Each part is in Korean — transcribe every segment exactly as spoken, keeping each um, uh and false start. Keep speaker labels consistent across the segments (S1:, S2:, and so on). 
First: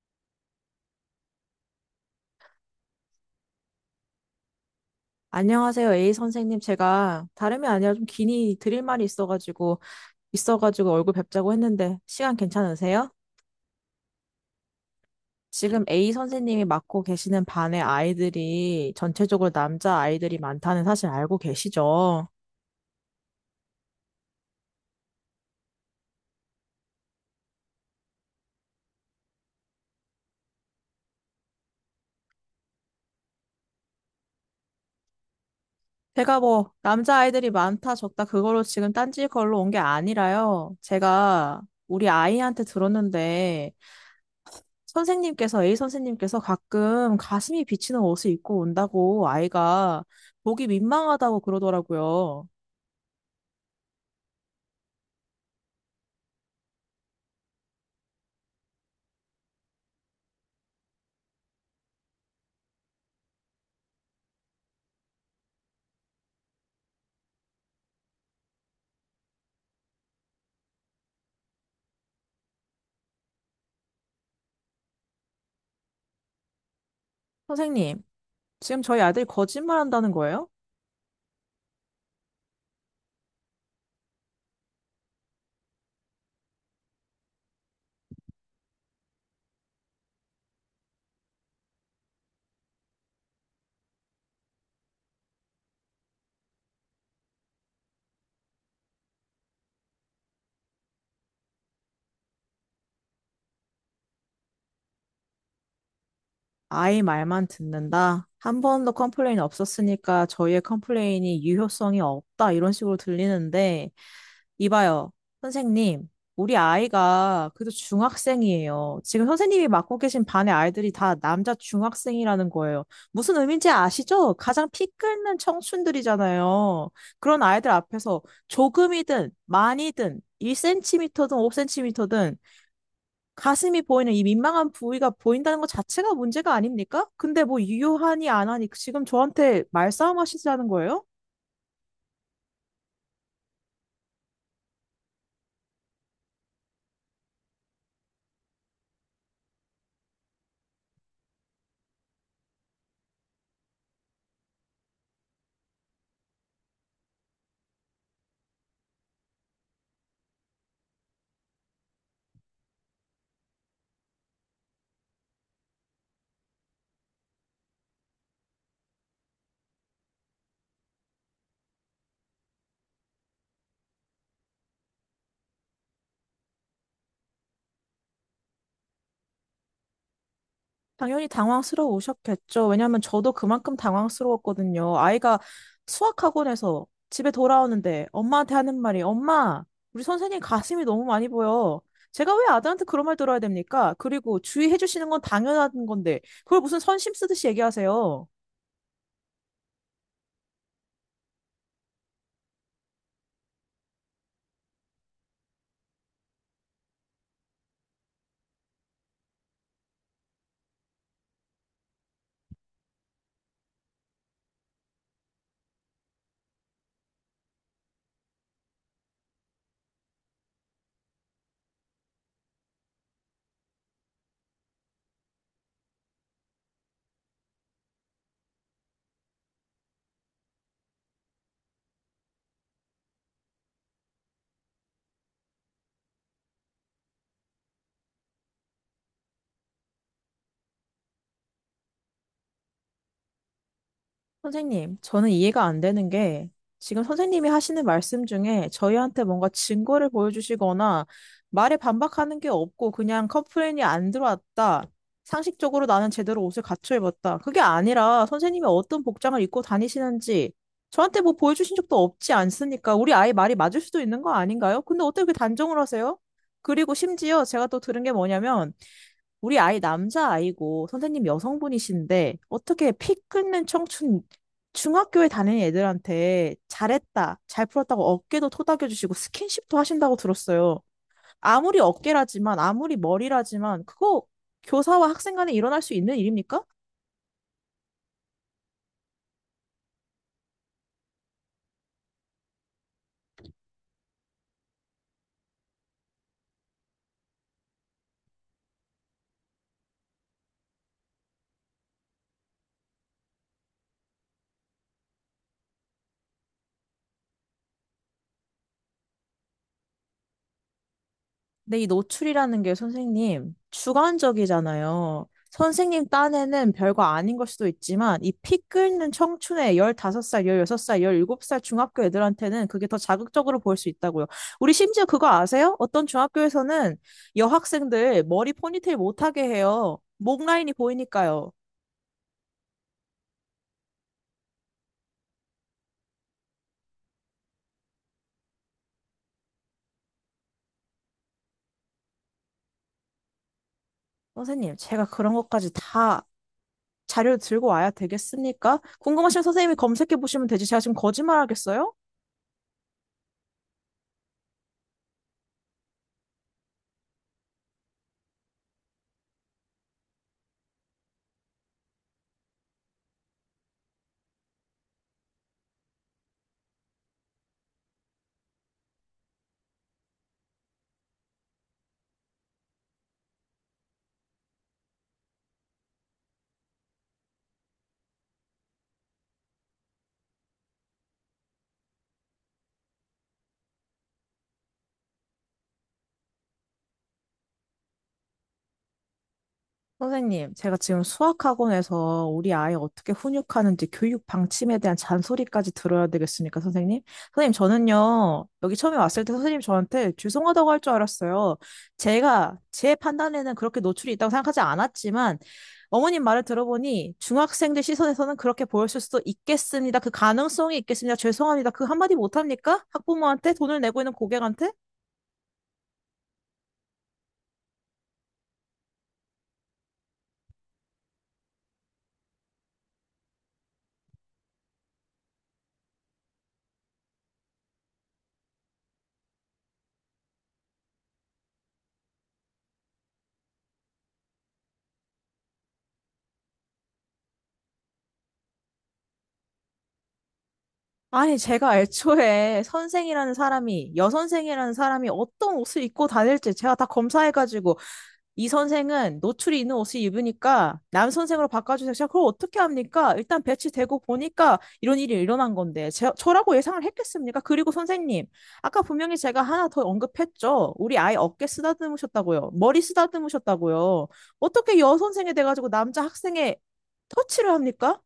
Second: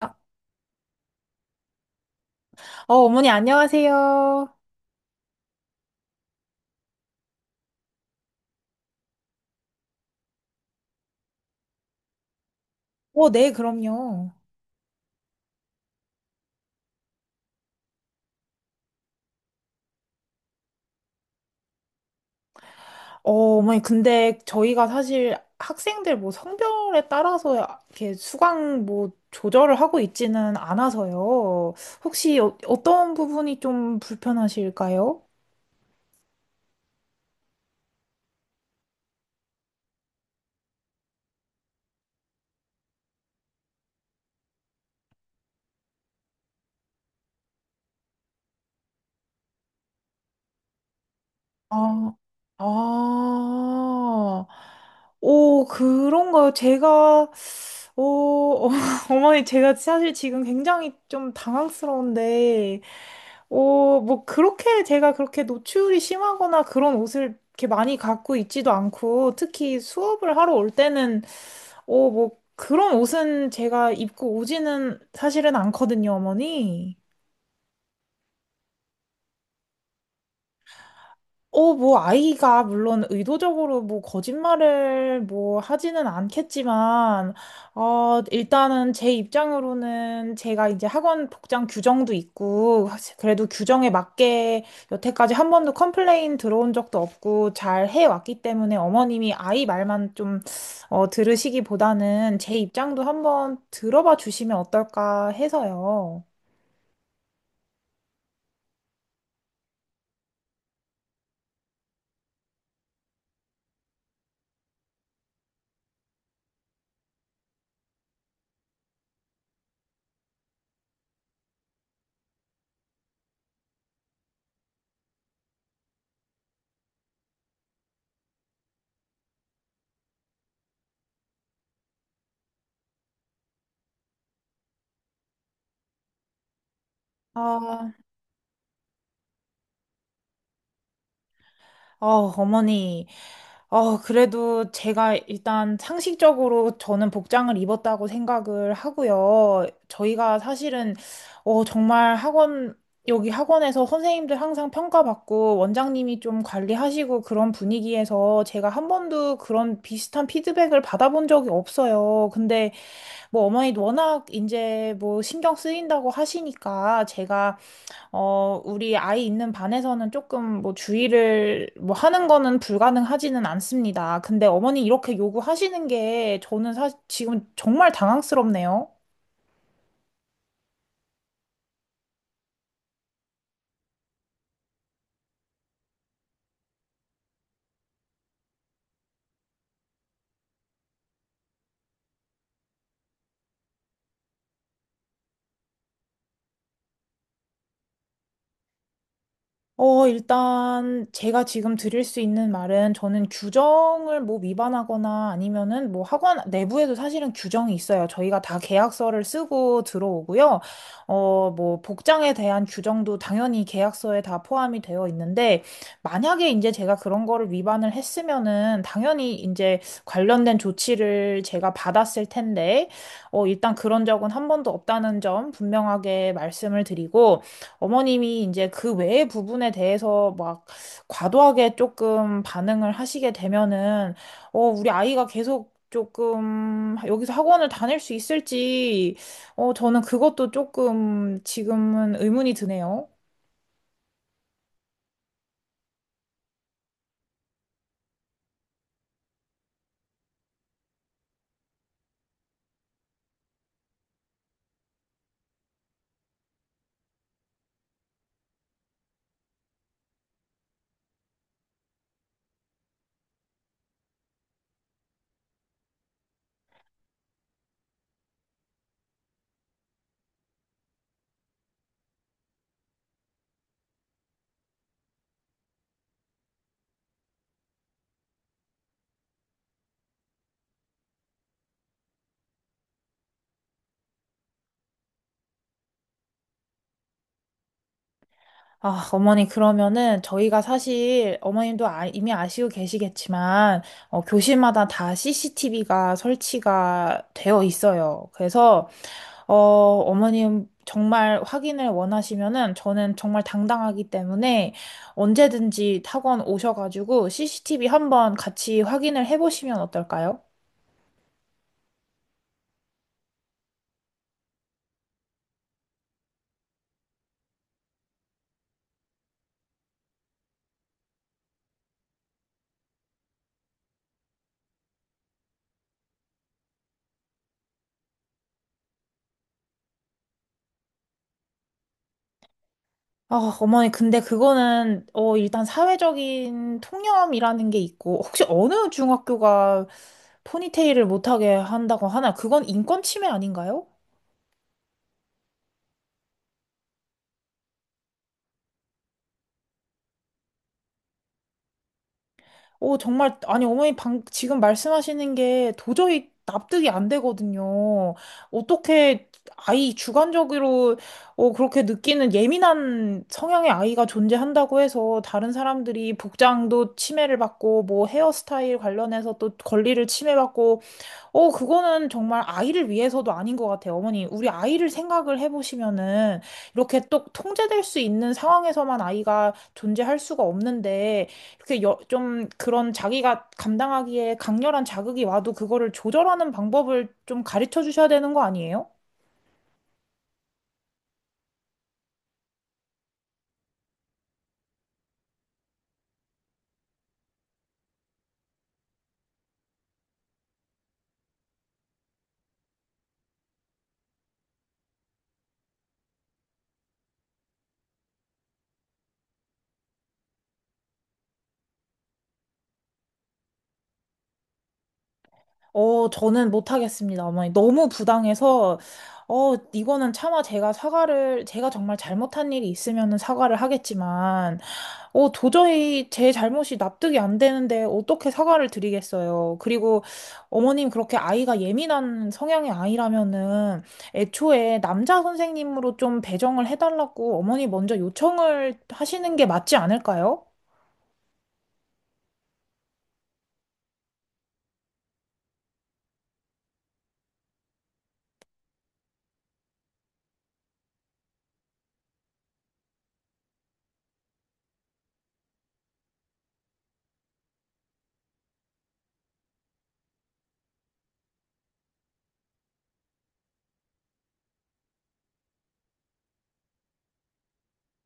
S1: 어, 어머니, 안녕하세요.
S2: 안녕하세요, 에이 선생님. 제가 다름이 아니라 좀 긴히 드릴 말이 있어가지고, 있어가지고 얼굴 뵙자고 했는데, 시간 괜찮으세요?
S1: 어, 네, 그럼요.
S2: 지금 에이 선생님이 맡고 계시는 반의 아이들이 전체적으로 남자 아이들이 많다는 사실 알고 계시죠?
S1: 어, 어머니, 근데 저희가 사실 학생들 뭐 성별에 따라서 이렇게 수강 뭐 조절을 하고 있지는 않아서요. 혹시 어, 어떤 부분이 좀 불편하실까요?
S2: 제가 뭐, 남자 아이들이 많다, 적다, 그걸로 지금 딴지 걸로 온 게 아니라요. 제가 우리 아이한테 들었는데, 선생님께서, 에이 선생님께서 가끔 가슴이 비치는 옷을 입고 온다고 아이가 보기 민망하다고
S1: 아,
S2: 그러더라고요.
S1: 아, 오, 그런가요? 제가, 오, 어머니, 제가 사실 지금 굉장히 좀 당황스러운데, 오, 뭐, 그렇게 제가 그렇게 노출이 심하거나 그런 옷을 이렇게 많이 갖고 있지도 않고, 특히 수업을 하러 올 때는, 오, 뭐, 그런 옷은 제가 입고 오지는 사실은 않거든요, 어머니.
S2: 선생님, 지금 저희 아들 거짓말한다는 거예요?
S1: 어, 뭐, 아이가 물론 의도적으로 뭐, 거짓말을 뭐, 하지는 않겠지만, 어, 일단은 제 입장으로는 제가 이제 학원 복장 규정도 있고, 그래도 규정에 맞게 여태까지 한 번도 컴플레인 들어온 적도 없고, 잘 해왔기 때문에 어머님이 아이 말만 좀, 어, 들으시기보다는 제 입장도 한번 들어봐 주시면 어떨까 해서요.
S2: 아이 말만 듣는다. 한 번도 컴플레인 없었으니까 저희의 컴플레인이 유효성이 없다. 이런 식으로 들리는데 이봐요, 선생님. 우리 아이가 그래도 중학생이에요. 지금 선생님이 맡고 계신 반의 아이들이 다 남자 중학생이라는 거예요. 무슨 의미인지 아시죠? 가장 피 끓는 청춘들이잖아요. 그런 아이들 앞에서 조금이든 많이든 일 센티미터든 오 센티미터든 가슴이 보이는 이 민망한 부위가 보인다는 것 자체가 문제가 아닙니까? 근데 뭐
S1: 아,
S2: 유효하니 안 하니 지금 저한테 말싸움 하시자는 거예요?
S1: 어, 어머니. 어, 그래도 제가 일단 상식적으로 저는 복장을 입었다고 생각을 하고요. 저희가 사실은, 어, 정말 학원, 여기 학원에서 선생님들 항상 평가받고 원장님이 좀 관리하시고 그런 분위기에서 제가 한 번도 그런 비슷한 피드백을 받아본 적이 없어요. 근데 뭐 어머니도 워낙 이제 뭐 신경 쓰인다고 하시니까 제가 어, 우리 아이 있는 반에서는 조금 뭐 주의를 뭐 하는 거는 불가능하지는 않습니다. 근데 어머니 이렇게 요구하시는 게 저는 사, 지금 정말 당황스럽네요.
S2: 당연히 당황스러우셨겠죠. 왜냐하면 저도 그만큼 당황스러웠거든요. 아이가 수학학원에서 집에 돌아오는데 엄마한테 하는 말이 엄마, 우리 선생님 가슴이 너무 많이 보여. 제가 왜 아들한테 그런 말 들어야 됩니까? 그리고 주의해 주시는 건 당연한 건데 그걸 무슨 선심 쓰듯이 얘기하세요.
S1: 어, 일단 제가 지금 드릴 수 있는 말은 저는 규정을 뭐 위반하거나 아니면은 뭐 학원 내부에도 사실은 규정이 있어요. 저희가 다 계약서를 쓰고 들어오고요. 어, 뭐 복장에 대한 규정도 당연히 계약서에 다 포함이 되어 있는데 만약에 이제 제가 그런 거를 위반을 했으면은 당연히 이제 관련된 조치를 제가 받았을 텐데 어, 일단 그런 적은 한 번도 없다는 점 분명하게 말씀을 드리고 어머님이 이제 그 외의 부분에 대해서 막 과도하게 조금 반응을 하시게 되면은, 어, 우리 아이가 계속 조금 여기서 학원을 다닐 수 있을지, 어, 저는 그것도 조금 지금은 의문이 드네요.
S2: 선생님, 저는 이해가 안 되는 게 지금 선생님이 하시는 말씀 중에 저희한테 뭔가 증거를 보여주시거나 말에 반박하는 게 없고 그냥 컴플레인이 안 들어왔다. 상식적으로 나는 제대로 옷을 갖춰 입었다. 그게 아니라 선생님이 어떤 복장을 입고 다니시는지 저한테 뭐 보여주신 적도 없지 않습니까? 우리 아이 말이 맞을 수도 있는 거 아닌가요? 근데 어떻게 그 단정을 하세요? 그리고 심지어 제가 또 들은 게 뭐냐면 우리 아이 남자아이고 선생님 여성분이신데 어떻게 피 끊는 청춘 중학교에 다니는 애들한테 잘했다, 잘 풀었다고 어깨도 토닥여주시고 스킨십도 하신다고 들었어요. 아무리 어깨라지만 아무리 머리라지만 그거 교사와 학생 간에 일어날 수 있는 일입니까?
S1: 아, 어머니, 그러면은 저희가 사실 어머님도 아- 이미 아시고 계시겠지만, 어, 교실마다 다 씨씨티비가 설치가 되어 있어요. 그래서, 어, 어머님 정말 확인을 원하시면은 저는 정말 당당하기 때문에 언제든지 학원 오셔가지고 씨씨티비 한번 같이 확인을 해보시면 어떨까요?
S2: 근데 이 노출이라는 게 선생님 주관적이잖아요. 선생님 딴에는 별거 아닌 걸 수도 있지만 이 피 끓는 청춘의 열다섯 살, 열여섯 살, 열일곱 살 중학교 애들한테는 그게 더 자극적으로 보일 수 있다고요. 우리 심지어 그거 아세요? 어떤 중학교에서는 여학생들 머리 포니테일 못하게 해요. 목 라인이 보이니까요.
S1: 아, 어머니, 근데 그거는, 어, 일단 사회적인 통념이라는 게 있고, 혹시 어느 중학교가 포니테일을 못하게 한다고 하나? 그건 인권 침해 아닌가요?
S2: 선생님, 제가 그런 것까지 다 자료를 들고 와야 되겠습니까? 궁금하시면 선생님이 검색해 보시면 되지. 제가 지금 거짓말 하겠어요?
S1: 오, 정말, 아니, 어머니 방, 지금 말씀하시는 게 도저히 납득이 안 되거든요. 어떻게 아이 주관적으로 어, 그렇게 느끼는 예민한 성향의 아이가 존재한다고 해서 다른 사람들이 복장도 침해를 받고 뭐 헤어스타일 관련해서 또 권리를 침해받고 어, 그거는 정말 아이를 위해서도 아닌 것 같아요. 어머니, 우리 아이를 생각을 해보시면은 이렇게 또 통제될 수 있는 상황에서만 아이가 존재할 수가 없는데 이렇게 여, 좀 그런 자기가 감당하기에 강렬한 자극이 와도 그거를 조절하는 방법을 좀 가르쳐 주셔야 되는 거 아니에요?
S2: 선생님, 제가 지금 수학학원에서 우리 아이 어떻게 훈육하는지 교육 방침에 대한 잔소리까지 들어야 되겠습니까, 선생님? 선생님, 저는요, 여기 처음에 왔을 때 선생님 저한테 죄송하다고 할 줄 알았어요. 제가 제 판단에는 그렇게 노출이 있다고 생각하지 않았지만, 어머님 말을 들어보니 중학생들 시선에서는 그렇게 보였을 수도 있겠습니다. 그 가능성이 있겠습니다. 죄송합니다. 그 한마디 못합니까? 학부모한테? 돈을 내고 있는 고객한테?
S1: 어, 저는 못하겠습니다, 어머니. 너무 부당해서, 어, 이거는 차마 제가 사과를, 제가 정말 잘못한 일이 있으면은 사과를 하겠지만, 어, 도저히 제 잘못이 납득이 안 되는데 어떻게 사과를 드리겠어요. 그리고 어머님 그렇게 아이가 예민한 성향의 아이라면은 애초에 남자 선생님으로 좀 배정을 해달라고 어머니 먼저 요청을 하시는 게 맞지 않을까요?
S2: 아니, 제가 애초에 선생이라는 사람이, 여선생이라는 사람이 어떤 옷을 입고 다닐지 제가 다 검사해가지고, 이 선생은 노출이 있는 옷을 입으니까, 남선생으로 바꿔주세요. 제가 그걸 어떻게 합니까? 일단 배치되고 보니까 이런 일이 일어난 건데, 제, 저라고 예상을 했겠습니까? 그리고 선생님, 아까 분명히 제가 하나 더 언급했죠? 우리 아이 어깨 쓰다듬으셨다고요. 머리 쓰다듬으셨다고요. 어떻게 여선생이 돼가지고 남자 학생의 터치를 합니까?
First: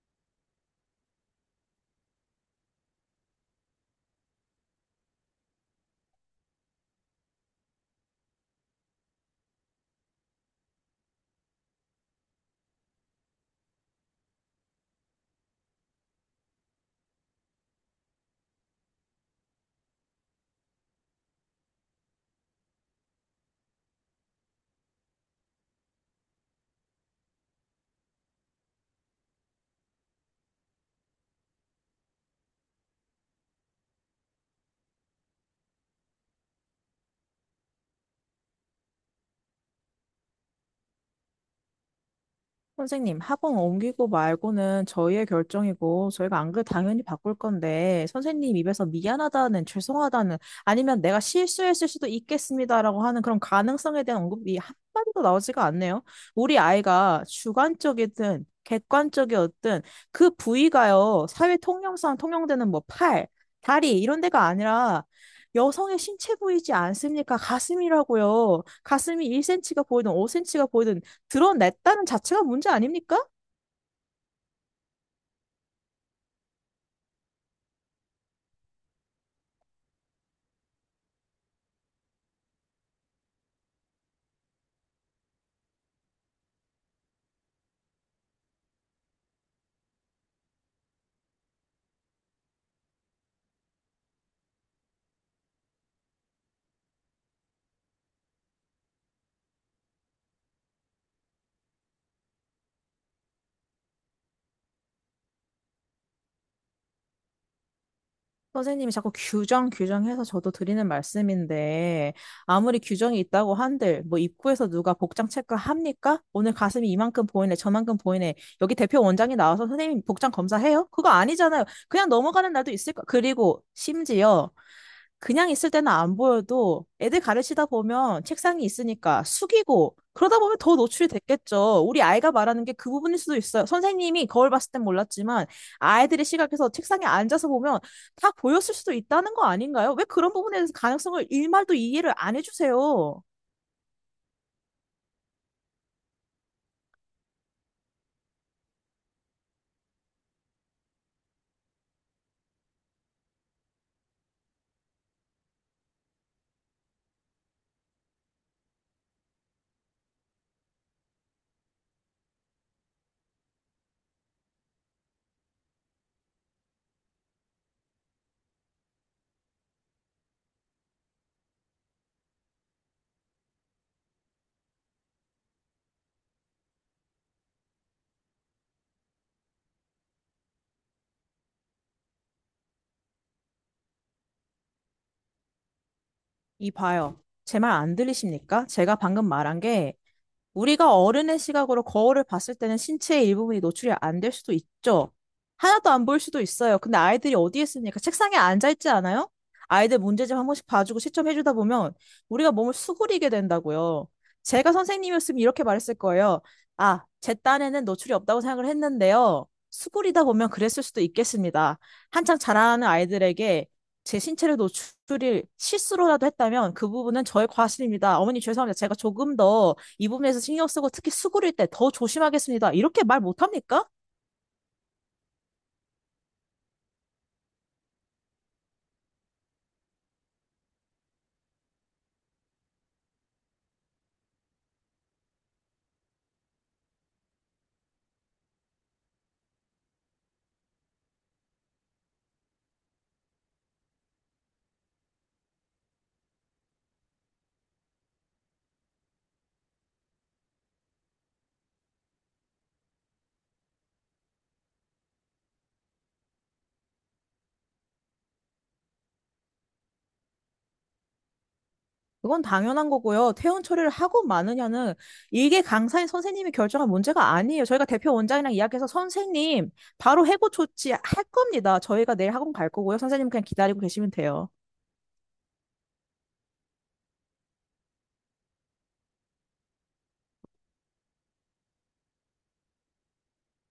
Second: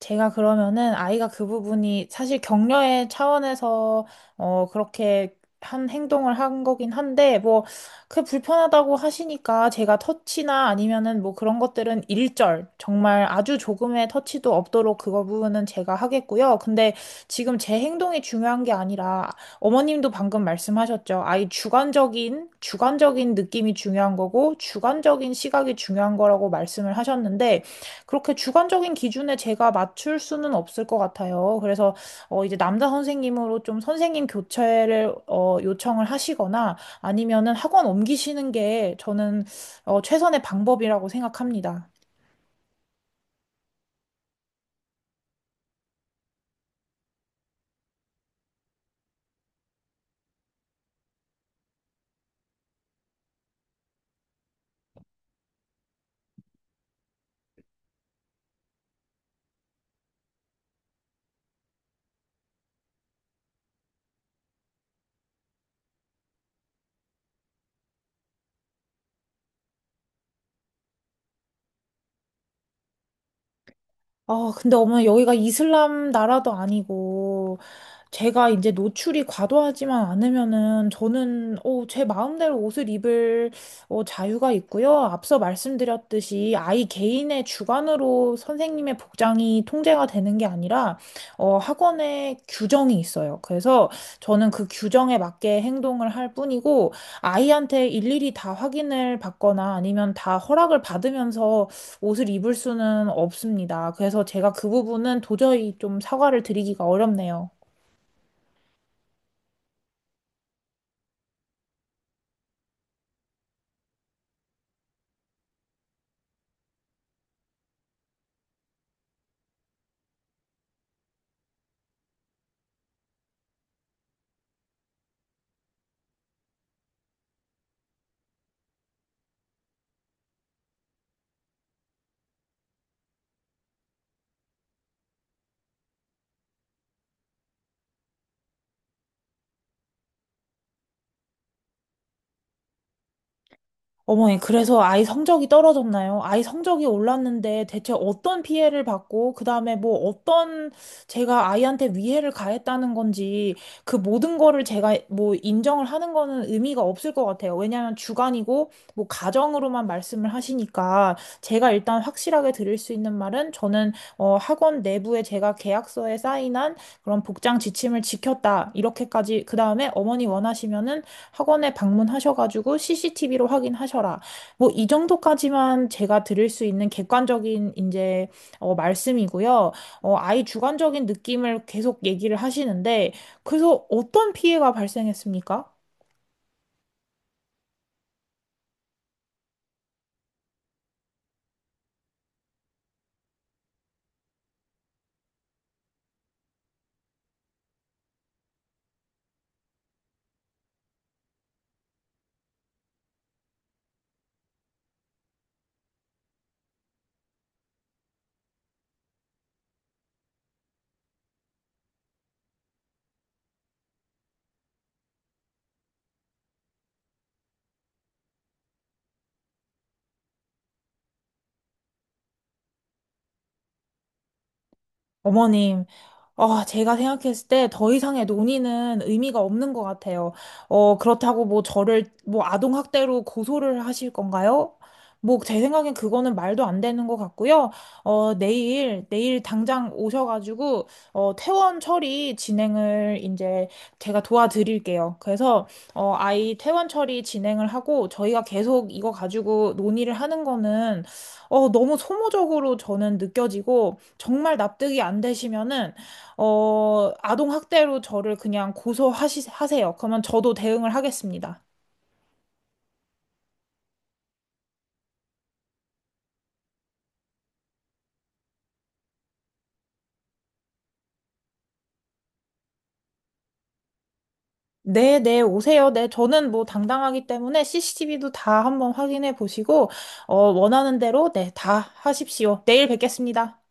S1: 제가 그러면은 아이가 그 부분이 사실 격려의 차원에서 어 그렇게 한 행동을 한 거긴 한데 뭐 그 불편하다고 하시니까 제가 터치나 아니면은 뭐 그런 것들은 일절 정말 아주 조금의 터치도 없도록 그거 부분은 제가 하겠고요. 근데 지금 제 행동이 중요한 게 아니라 어머님도 방금 말씀하셨죠. 아이 주관적인 주관적인 느낌이 중요한 거고 주관적인 시각이 중요한 거라고 말씀을 하셨는데 그렇게 주관적인 기준에 제가 맞출 수는 없을 것 같아요. 그래서 어, 이제 남자 선생님으로 좀 선생님 교체를 어, 요청을 하시거나 아니면은 학원 옮기시는 게 저는 어, 최선의 방법이라고 생각합니다.
S2: 선생님, 학원 옮기고 말고는 저희의 결정이고, 저희가 안 그래 당연히 바꿀 건데, 선생님 입에서 미안하다는, 죄송하다는, 아니면 내가 실수했을 수도 있겠습니다라고 하는 그런 가능성에 대한 언급이 한마디도 나오지가 않네요. 우리 아이가 주관적이든, 객관적이었든, 그 부위가요, 사회 통념상 통용되는 뭐 팔, 다리, 이런 데가 아니라, 여성의 신체 부위지 않습니까? 가슴이라고요. 가슴이 일 센티미터가 보이든 오 센티미터가 보이든 드러냈다는 자체가 문제 아닙니까?
S1: 아, 근데 어머니 여기가 이슬람 나라도 아니고 제가 이제 노출이 과도하지만 않으면은 저는 어, 제 마음대로 옷을 입을 어, 자유가 있고요. 앞서 말씀드렸듯이 아이 개인의 주관으로 선생님의 복장이 통제가 되는 게 아니라 어, 학원에 규정이 있어요. 그래서 저는 그 규정에 맞게 행동을 할 뿐이고 아이한테 일일이 다 확인을 받거나 아니면 다 허락을 받으면서 옷을 입을 수는 없습니다. 그래서 제가 그 부분은 도저히 좀 사과를 드리기가 어렵네요.
S2: 선생님이 자꾸 규정 규정해서 저도 드리는 말씀인데 아무리 규정이 있다고 한들 뭐 입구에서 누가 복장 체크합니까? 오늘 가슴이 이만큼 보이네 저만큼 보이네 여기 대표 원장이 나와서 선생님 복장 검사해요? 그거 아니잖아요. 그냥 넘어가는 날도 있을 거. 그리고 심지어 그냥 있을 때는 안 보여도 애들 가르치다 보면 책상이 있으니까 숙이고 그러다 보면 더 노출이 됐겠죠. 우리 아이가 말하는 게 그 부분일 수도 있어요. 선생님이 거울 봤을 땐 몰랐지만 아이들의 시각에서 책상에 앉아서 보면 다 보였을 수도 있다는 거 아닌가요? 왜 그런 부분에 대해서 가능성을 일말도 이해를 안 해주세요?
S1: 어머니, 그래서 아이 성적이 떨어졌나요? 아이 성적이 올랐는데 대체 어떤 피해를 받고, 그 다음에 뭐 어떤 제가 아이한테 위해를 가했다는 건지, 그 모든 거를 제가 뭐 인정을 하는 거는 의미가 없을 것 같아요. 왜냐하면 주관이고, 뭐 가정으로만 말씀을 하시니까, 제가 일단 확실하게 드릴 수 있는 말은, 저는 어, 학원 내부에 제가 계약서에 사인한 그런 복장 지침을 지켰다. 이렇게까지, 그 다음에 어머니 원하시면은 학원에 방문하셔가지고 씨씨티비로 확인하셔라. 뭐 이 정도까지만 제가 드릴 수 있는 객관적인 이제 어, 말씀이고요. 어, 아이 주관적인 느낌을 계속 얘기를 하시는데 그래서 어떤 피해가 발생했습니까?
S2: 이 봐요. 제 말 안 들리십니까? 제가 방금 말한 게 우리가 어른의 시각으로 거울을 봤을 때는 신체의 일부분이 노출이 안 될 수도 있죠. 하나도 안 보일 수도 있어요. 근데 아이들이 어디에 있습니까? 책상에 앉아 있지 않아요? 아이들 문제집 한 번씩 봐주고 시점해 주다 보면 우리가 몸을 수그리게 된다고요. 제가 선생님이었으면 이렇게 말했을 거예요. 아, 제 딴에는 노출이 없다고 생각을 했는데요. 수그리다 보면 그랬을 수도 있겠습니다. 한창 자라는 아이들에게 제 신체를 노출을 실수로라도 했다면 그 부분은 저의 과실입니다. 어머니 죄송합니다. 제가 조금 더 이 부분에서 신경 쓰고 특히 수그릴 때 더 조심하겠습니다. 이렇게 말 못합니까?
S1: 어머님, 아, 제가 생각했을 때 더 이상의 논의는 의미가 없는 것 같아요. 어, 그렇다고 뭐 저를 뭐 아동학대로 고소를 하실 건가요? 뭐 제 생각엔 그거는 말도 안 되는 것 같고요. 어, 내일, 내일 당장 오셔가지고, 어, 퇴원 처리 진행을 이제 제가 도와드릴게요. 그래서, 어, 아이 퇴원 처리 진행을 하고 저희가 계속 이거 가지고 논의를 하는 거는 어, 너무 소모적으로 저는 느껴지고, 정말 납득이 안 되시면은, 어, 아동학대로 저를 그냥 고소하세요. 그러면 저도 대응을 하겠습니다.
S2: 그건 당연한 거고요. 퇴원 처리를 하고 마느냐는 이게 강사인 선생님이 결정한 문제가 아니에요. 저희가 대표 원장이랑 이야기해서 선생님 바로 해고 조치 할 겁니다. 저희가 내일 학원 갈 거고요. 선생님 그냥 기다리고 계시면 돼요.
S1: 네, 네, 오세요. 네, 저는 뭐 당당하기 때문에 씨씨티비도 다 한번 확인해 보시고, 어, 원하는 대로, 네, 다 하십시오. 내일 뵙겠습니다.